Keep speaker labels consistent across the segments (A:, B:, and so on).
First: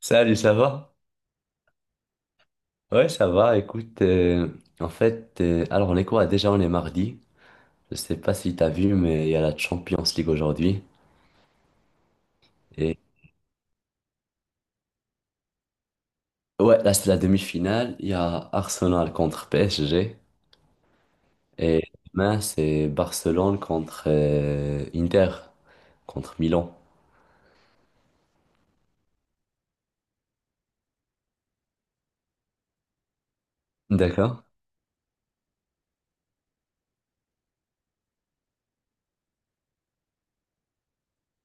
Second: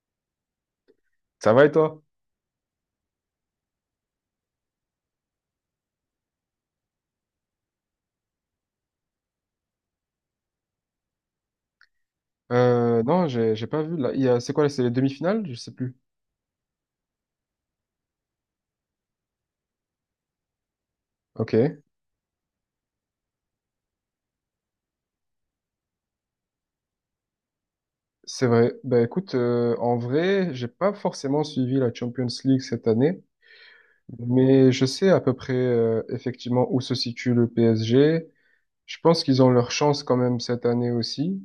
A: Salut, ça va?
B: Ça va et toi?
A: Ouais, ça va. Écoute, en fait, alors on est quoi? Déjà, on est mardi. Je sais pas si t'as vu, mais il y a la Champions League aujourd'hui. Et
B: Non, j'ai pas vu. Là, il y a, c'est quoi, c'est les demi-finales? Je sais plus.
A: ouais, là, c'est la demi-finale. Il y a Arsenal contre PSG.
B: Ok,
A: Et demain, c'est Barcelone contre Inter, contre Milan.
B: c'est vrai. Ben écoute, en vrai, j'ai pas forcément suivi la Champions League cette année,
A: D'accord?
B: mais je sais à peu près effectivement où se situe le PSG. Je pense qu'ils ont leur chance quand même cette année aussi.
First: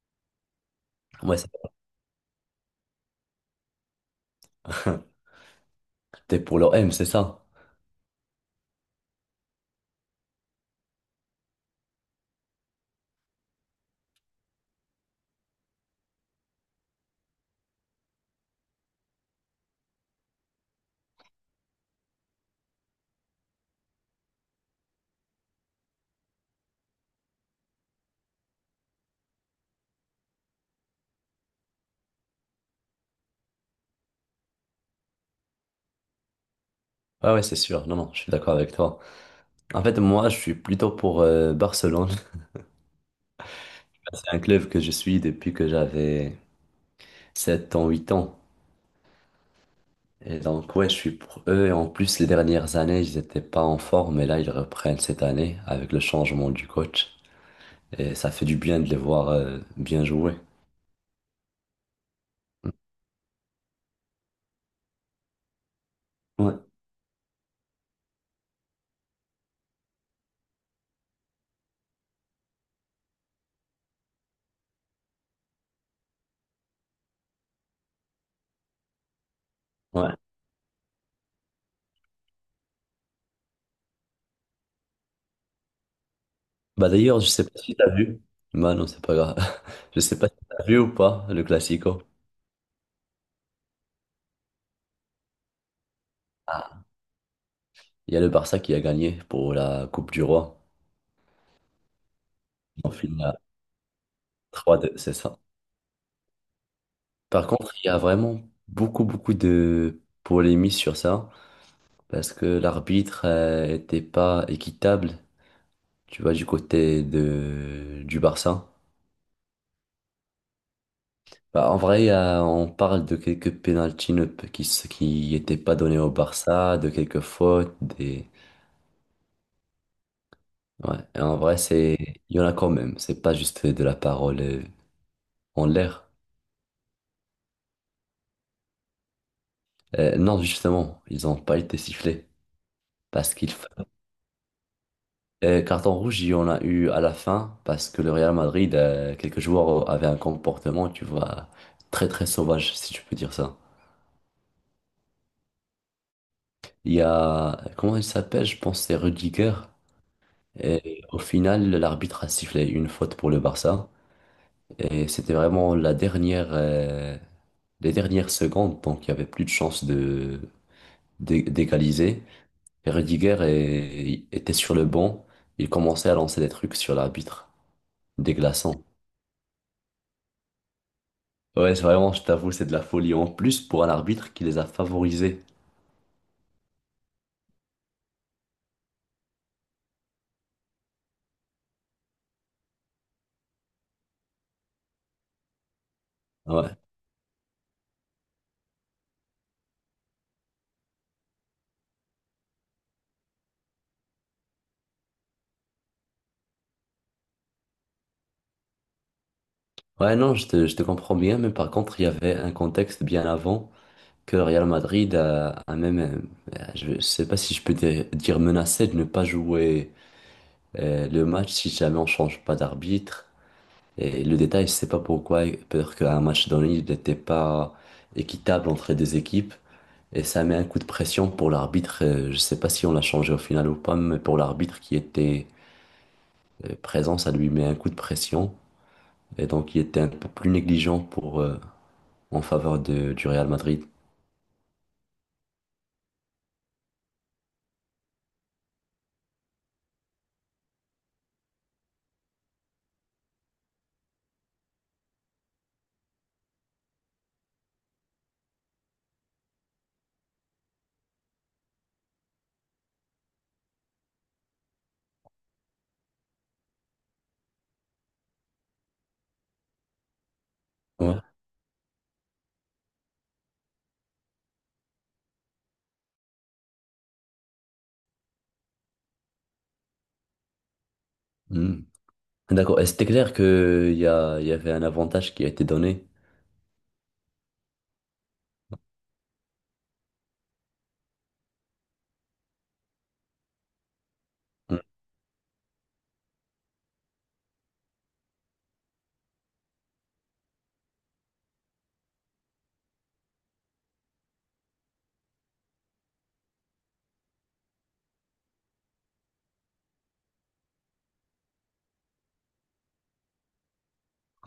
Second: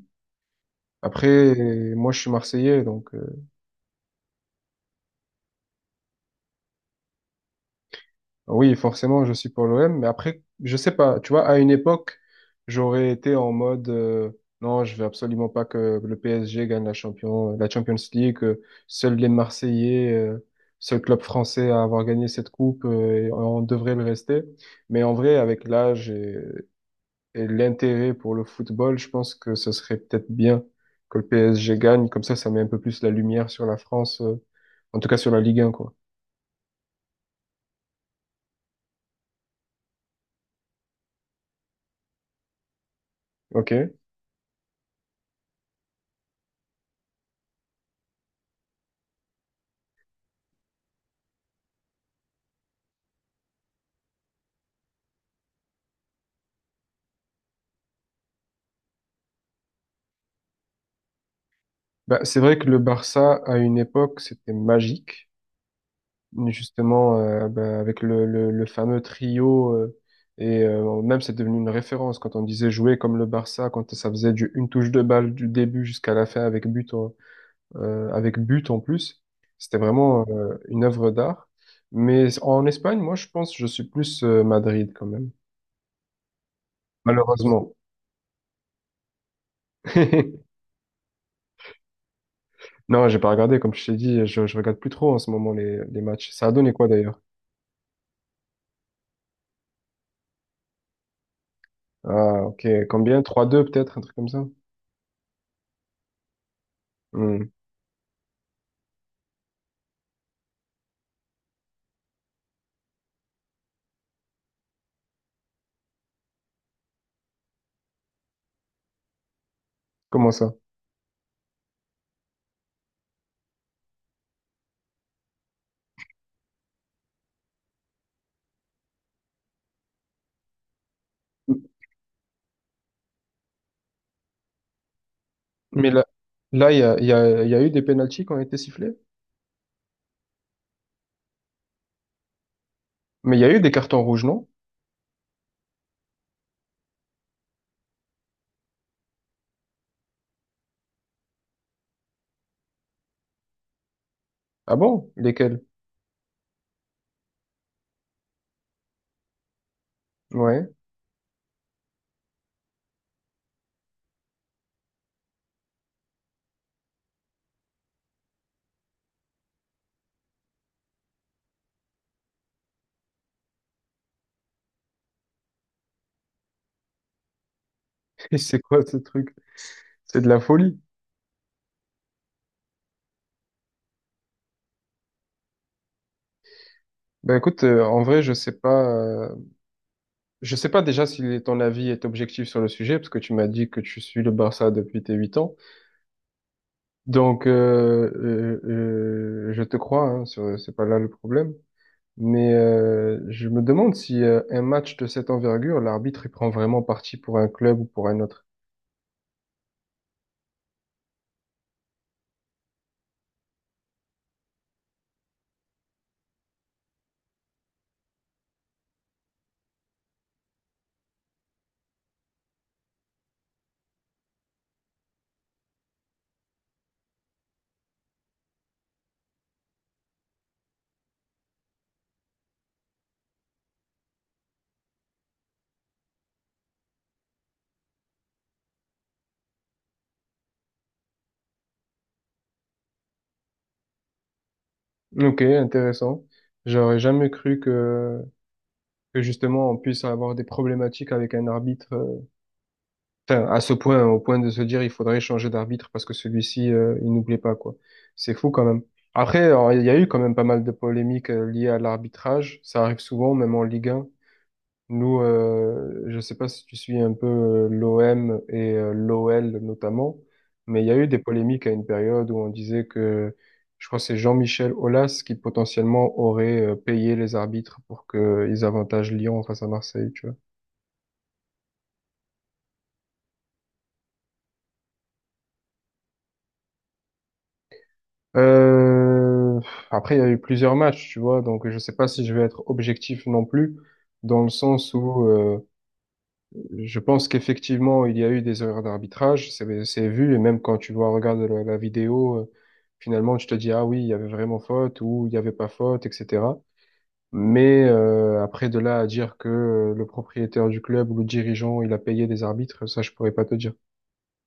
A: Ouais.
B: Après, moi, je suis Marseillais, donc.
A: T'es pour l'OM, c'est ça?
B: Oui, forcément, je suis pour l'OM, mais après, je sais pas, tu vois, à une époque, j'aurais été en mode non, je veux absolument pas que le PSG gagne la Champions League, que seuls les Marseillais, seul club français à avoir gagné cette coupe, et on devrait le rester. Mais en vrai, avec l'âge et l'intérêt pour le football, je pense que ce serait peut-être bien que le PSG gagne, comme ça met un peu plus la lumière sur la France, en tout cas sur la Ligue 1, quoi.
A: Ouais, ouais, c'est sûr. Non, non, je suis d'accord avec toi. En fait, moi, je suis plutôt pour Barcelone.
B: Ok?
A: C'est un club que je suis depuis que j'avais 7 ans, 8 ans. Et donc, ouais, je suis pour eux. Et en plus, les dernières années, ils n'étaient pas en forme. Mais là, ils reprennent cette année avec le changement du coach. Et ça fait du bien de les voir bien jouer.
B: Bah, c'est vrai que le Barça, à une époque, c'était magique.
A: Ouais,
B: Justement, bah, avec le fameux trio, même c'est devenu une référence quand on disait jouer comme le Barça, quand ça faisait du, une touche de balle du début jusqu'à la fin avec but en plus. C'était
A: ouais.
B: vraiment une œuvre d'art. Mais en Espagne, moi, je pense, je suis plus Madrid quand même.
A: Bah d'ailleurs, je sais pas
B: Malheureusement.
A: si t'as vu. Bah non, c'est pas grave. Je sais pas si t'as vu ou pas le Classico.
B: Non, j'ai pas regardé, comme je t'ai dit, je regarde plus trop en ce moment les matchs. Ça a donné
A: Ah.
B: quoi d'ailleurs?
A: Il y a le Barça qui a gagné pour la Coupe du Roi.
B: Ah, ok.
A: En
B: Combien?
A: finale,
B: 3-2 peut-être, un truc comme ça?
A: 3-2, c'est ça.
B: Hmm.
A: Par contre, il y a vraiment beaucoup, beaucoup de polémies sur ça, parce que l'arbitre était pas équitable, tu vois, du côté de du Barça.
B: Comment ça?
A: Bah, en vrai, on parle de quelques pénaltys qui n'étaient pas donnés au Barça, de quelques fautes, des ouais. Et en vrai, c'est il y en a quand même. C'est pas juste de la parole en
B: Mais là,
A: l'air.
B: là, il y a, il y a, il y a eu des pénaltys qui ont été sifflés.
A: Non, justement, ils ont pas été sifflés parce
B: Mais il y
A: qu'il
B: a eu
A: fa-
B: des cartons rouges, non?
A: carton rouge, il y en a eu à la fin parce que le Real Madrid, quelques joueurs avaient un comportement, tu vois, très très sauvage, si tu peux dire ça.
B: Ah bon? Lesquels?
A: Il y a, comment il s'appelle? Je pense que c'est Rudiger.
B: Ouais.
A: Et au final, l'arbitre a sifflé une faute pour le Barça. Et c'était vraiment les dernières secondes. Donc, il n'y avait plus de chance d'égaliser. Et Rudiger était sur le banc. Il commençait à lancer des trucs sur l'arbitre,
B: Et c'est
A: déglaçant.
B: quoi ce truc? C'est de la folie.
A: Ouais, c'est vraiment, je t'avoue, c'est de la folie. En plus, pour un arbitre qui les a favorisés.
B: Ben écoute, en vrai, je sais pas. euh, je sais pas déjà si ton avis est objectif sur le sujet, parce que tu m'as dit que tu suis le Barça depuis tes 8 ans.
A: Ouais.
B: Donc, je te crois, hein, c'est pas là le problème. Mais je me demande si un match de cette envergure, l'arbitre, il prend vraiment parti pour un club ou pour un autre.
A: Ouais, non, je te comprends bien, mais par contre, il y avait un contexte bien avant, que le Real Madrid a même, je ne sais pas si je peux dire menacé de ne pas jouer le match si jamais on change pas d'arbitre. Et le détail, je sais pas pourquoi, peut-être qu'un match donné, il n'était pas équitable entre les deux équipes. Et ça met un coup de pression pour l'arbitre. Je sais pas si on l'a changé au final ou pas, mais pour l'arbitre qui était présent, ça lui met un coup de pression. Et donc, il était un peu plus négligent en faveur du Real Madrid.
B: Ok, intéressant. J'aurais jamais cru que justement on puisse avoir des problématiques avec un arbitre, enfin à ce point, au point de se dire il faudrait changer d'arbitre parce que celui-ci il nous plaît pas quoi. C'est fou quand même. Après, alors, il y a eu quand même pas mal de polémiques liées à l'arbitrage. Ça arrive souvent, même en Ligue 1. Nous, je sais pas si tu suis un peu l'OM et l'OL notamment, mais il y a eu des
A: Ouais.
B: polémiques à une période où on disait que, je crois que c'est Jean-Michel Aulas qui potentiellement aurait payé les arbitres pour qu'ils avantagent Lyon face à Marseille, tu vois.
A: Hmm. D'accord. Et c'était clair que il y avait un avantage qui a été donné.
B: Euh, Après, il y a eu plusieurs matchs, tu vois, donc je sais pas si je vais être objectif non plus, dans le
A: Mm.
B: sens où je pense qu'effectivement, il y a eu des erreurs d'arbitrage, c'est vu, et même quand tu vois, regarde la vidéo, finalement, tu te dis, ah oui, il y avait vraiment faute ou il n'y avait pas faute, etc. Mais après, de là à dire que le propriétaire du club ou le dirigeant, il a payé des arbitres, ça, je pourrais pas te dire.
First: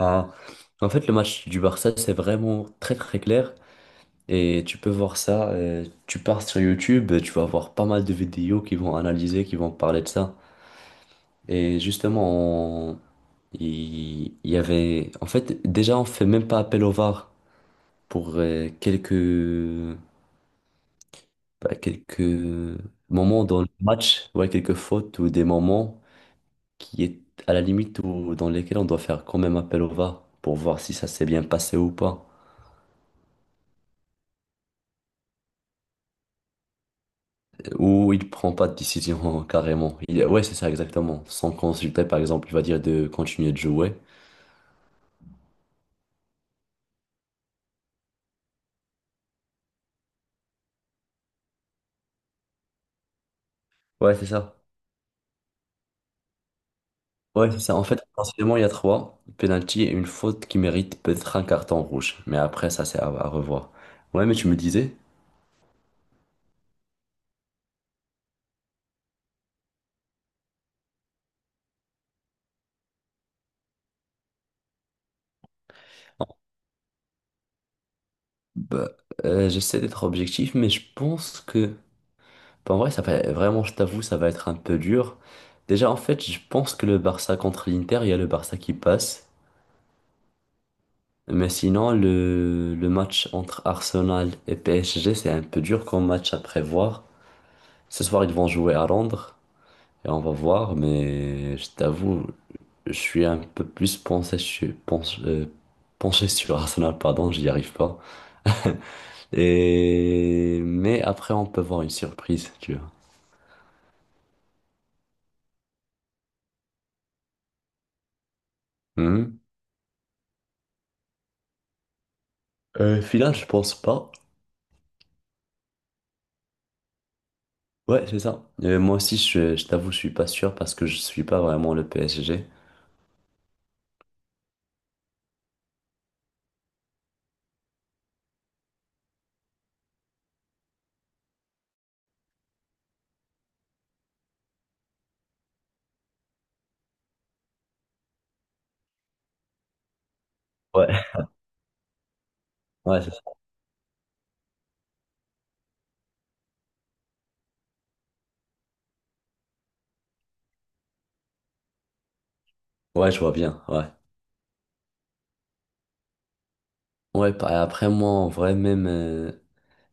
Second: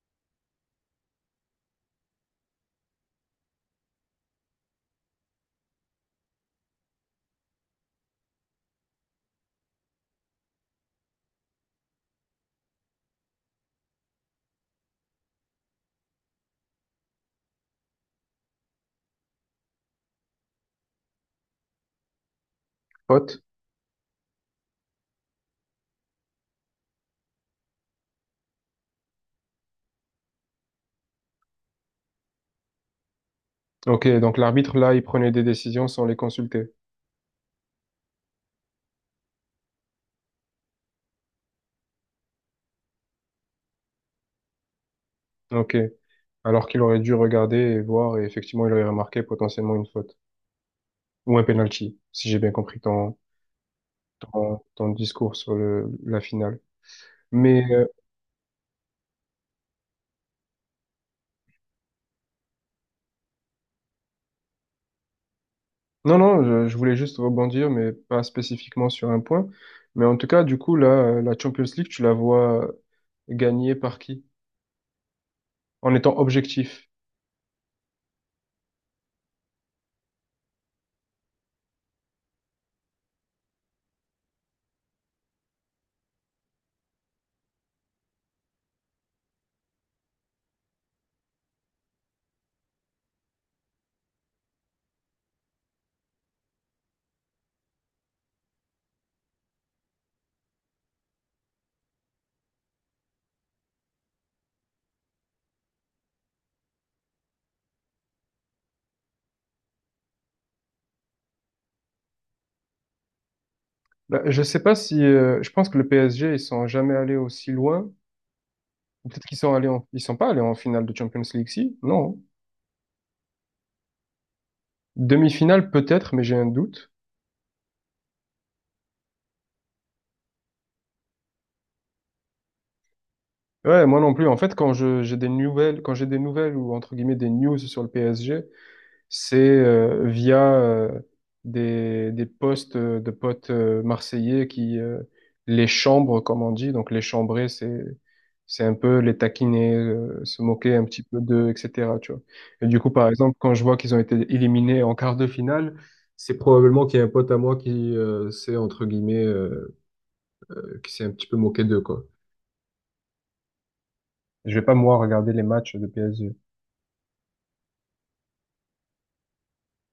A: Ah. En fait, le match du Barça, c'est vraiment très très clair. Et tu peux voir ça. Tu pars sur YouTube, tu vas voir pas mal de vidéos qui vont analyser, qui vont parler de ça. Et justement, il y avait. En fait, déjà, on fait même pas appel au VAR pour quelques
B: Faute?
A: moments dans le match, ouais, quelques fautes ou des moments qui est à la limite où, dans lesquels on doit faire quand même appel au VAR pour voir si ça s'est bien passé ou pas.
B: Ok, donc l'arbitre, là, il prenait des décisions sans les consulter.
A: Ou il prend pas de décision carrément. Ouais, c'est ça exactement. Sans consulter, par exemple, il va dire de continuer de jouer.
B: Ok. Alors qu'il aurait dû regarder et voir, et effectivement, il aurait remarqué potentiellement une faute ou un penalty, si j'ai bien compris ton,
A: Ouais, c'est ça.
B: ton, ton discours sur la finale.
A: Ouais, c'est
B: Mais
A: ça. En fait, forcément, il y a trois penalty et une faute qui mérite peut-être un carton rouge. Mais après, ça, c'est à revoir. Ouais, mais tu me disais,
B: non, non, je voulais juste rebondir, mais pas spécifiquement sur un point. Mais en tout cas, du coup, là, la Champions League, tu la vois gagner par qui? En étant
A: ah,
B: objectif.
A: bah, j'essaie d'être objectif, mais je pense que bah, en vrai, ça va vraiment, je t'avoue, ça va être un peu dur. Déjà, en fait, je pense que le Barça contre l'Inter, il y a le Barça qui passe. Mais sinon, le match entre Arsenal et PSG, c'est un peu dur comme match à prévoir. Ce soir, ils vont jouer à Londres et on va voir. Mais je t'avoue, je suis un peu plus penché, penché sur Arsenal, pardon, j'y arrive pas. Et... Mais après, on peut voir une surprise, tu vois.
B: Là, je sais pas si, je pense que le PSG, ils sont jamais allés aussi loin. Ou peut-être qu'ils
A: Mhm.
B: sont allés ils sont pas allés en finale de Champions League, si? Non.
A: Final, je pense pas.
B: Demi-finale, peut-être, mais j'ai un doute.
A: Ouais, c'est ça. Moi aussi, je t'avoue, je suis pas sûr parce que je suis pas vraiment le PSG.
B: Ouais, moi non plus. En fait, quand j'ai des nouvelles ou entre guillemets des news sur le PSG, c'est via des postes de potes marseillais qui les chambrent, comme on dit. Donc les chambrer, c'est un peu les taquiner, se moquer un
A: Ouais.
B: petit peu d'eux, etc. Tu vois. Et du coup,
A: Ouais,
B: par
A: c'est ça.
B: exemple, quand je vois qu'ils ont été éliminés en quart de finale, c'est probablement qu'il y a un pote à moi qui s'est, entre guillemets, qui s'est un petit peu moqué d'eux, quoi.
A: Ouais, je vois bien. Ouais.
B: Je vais pas, moi, regarder les matchs de PSG.
A: Ouais, après, moi, en vrai, même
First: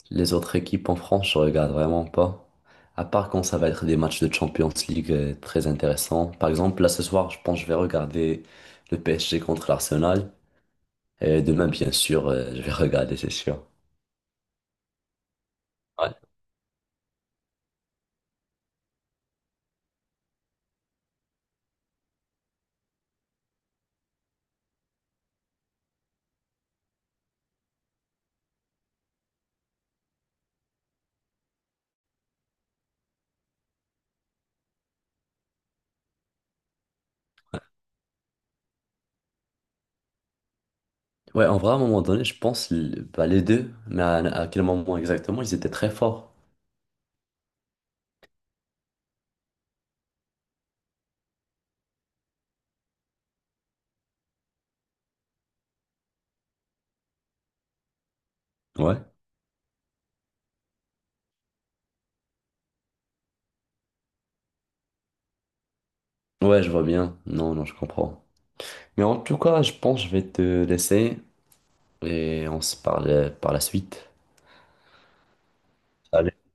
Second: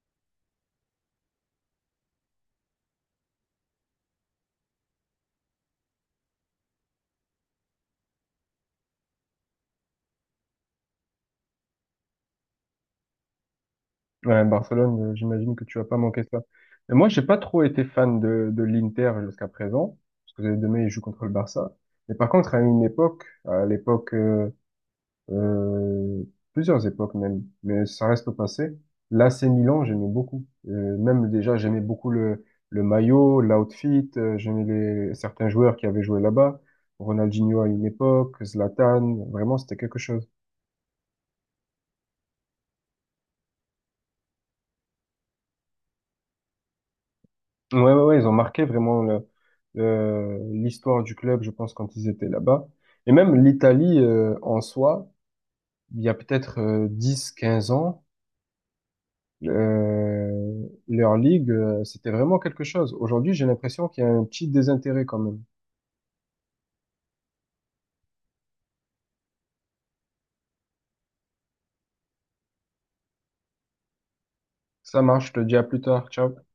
A: les autres équipes en France, je regarde vraiment pas. À part quand ça va être des matchs de Champions League très intéressants. Par exemple, là, ce soir, je pense que je vais regarder le PSG contre l'Arsenal. Et demain, bien sûr, je vais regarder, c'est sûr.
B: Ouais, Barcelone, j'imagine que tu vas pas
A: Ouais.
B: manquer ça. Et moi, j'ai pas trop été fan de l'Inter jusqu'à présent, parce que demain, ils jouent contre le Barça. Mais par contre, à une époque, à l'époque, euh, plusieurs époques même, mais ça reste au passé, l'AC Milan, j'aimais beaucoup. Même déjà, j'aimais beaucoup le maillot, l'outfit, j'aimais certains joueurs qui avaient joué là-bas. Ronaldinho à une époque, Zlatan, vraiment, c'était quelque chose.
A: Ouais, en vrai, à un moment donné, je pense, bah, les deux, mais à quel moment exactement, ils étaient très forts.
B: Ouais, ouais, ouais, ils ont marqué vraiment l'histoire du club, je pense, quand ils étaient là-bas. Et même l'Italie, en soi, il y a peut-être 10, 15 ans,
A: Ouais.
B: leur ligue, c'était vraiment quelque chose. Aujourd'hui, j'ai l'impression qu'il y a un petit désintérêt quand même.
A: Ouais, je vois bien. Non, non, je comprends. Mais en tout cas, je pense que je vais te laisser et on se parle par la suite.
B: Ça marche, je te dis à plus tard, ciao.
A: Salut.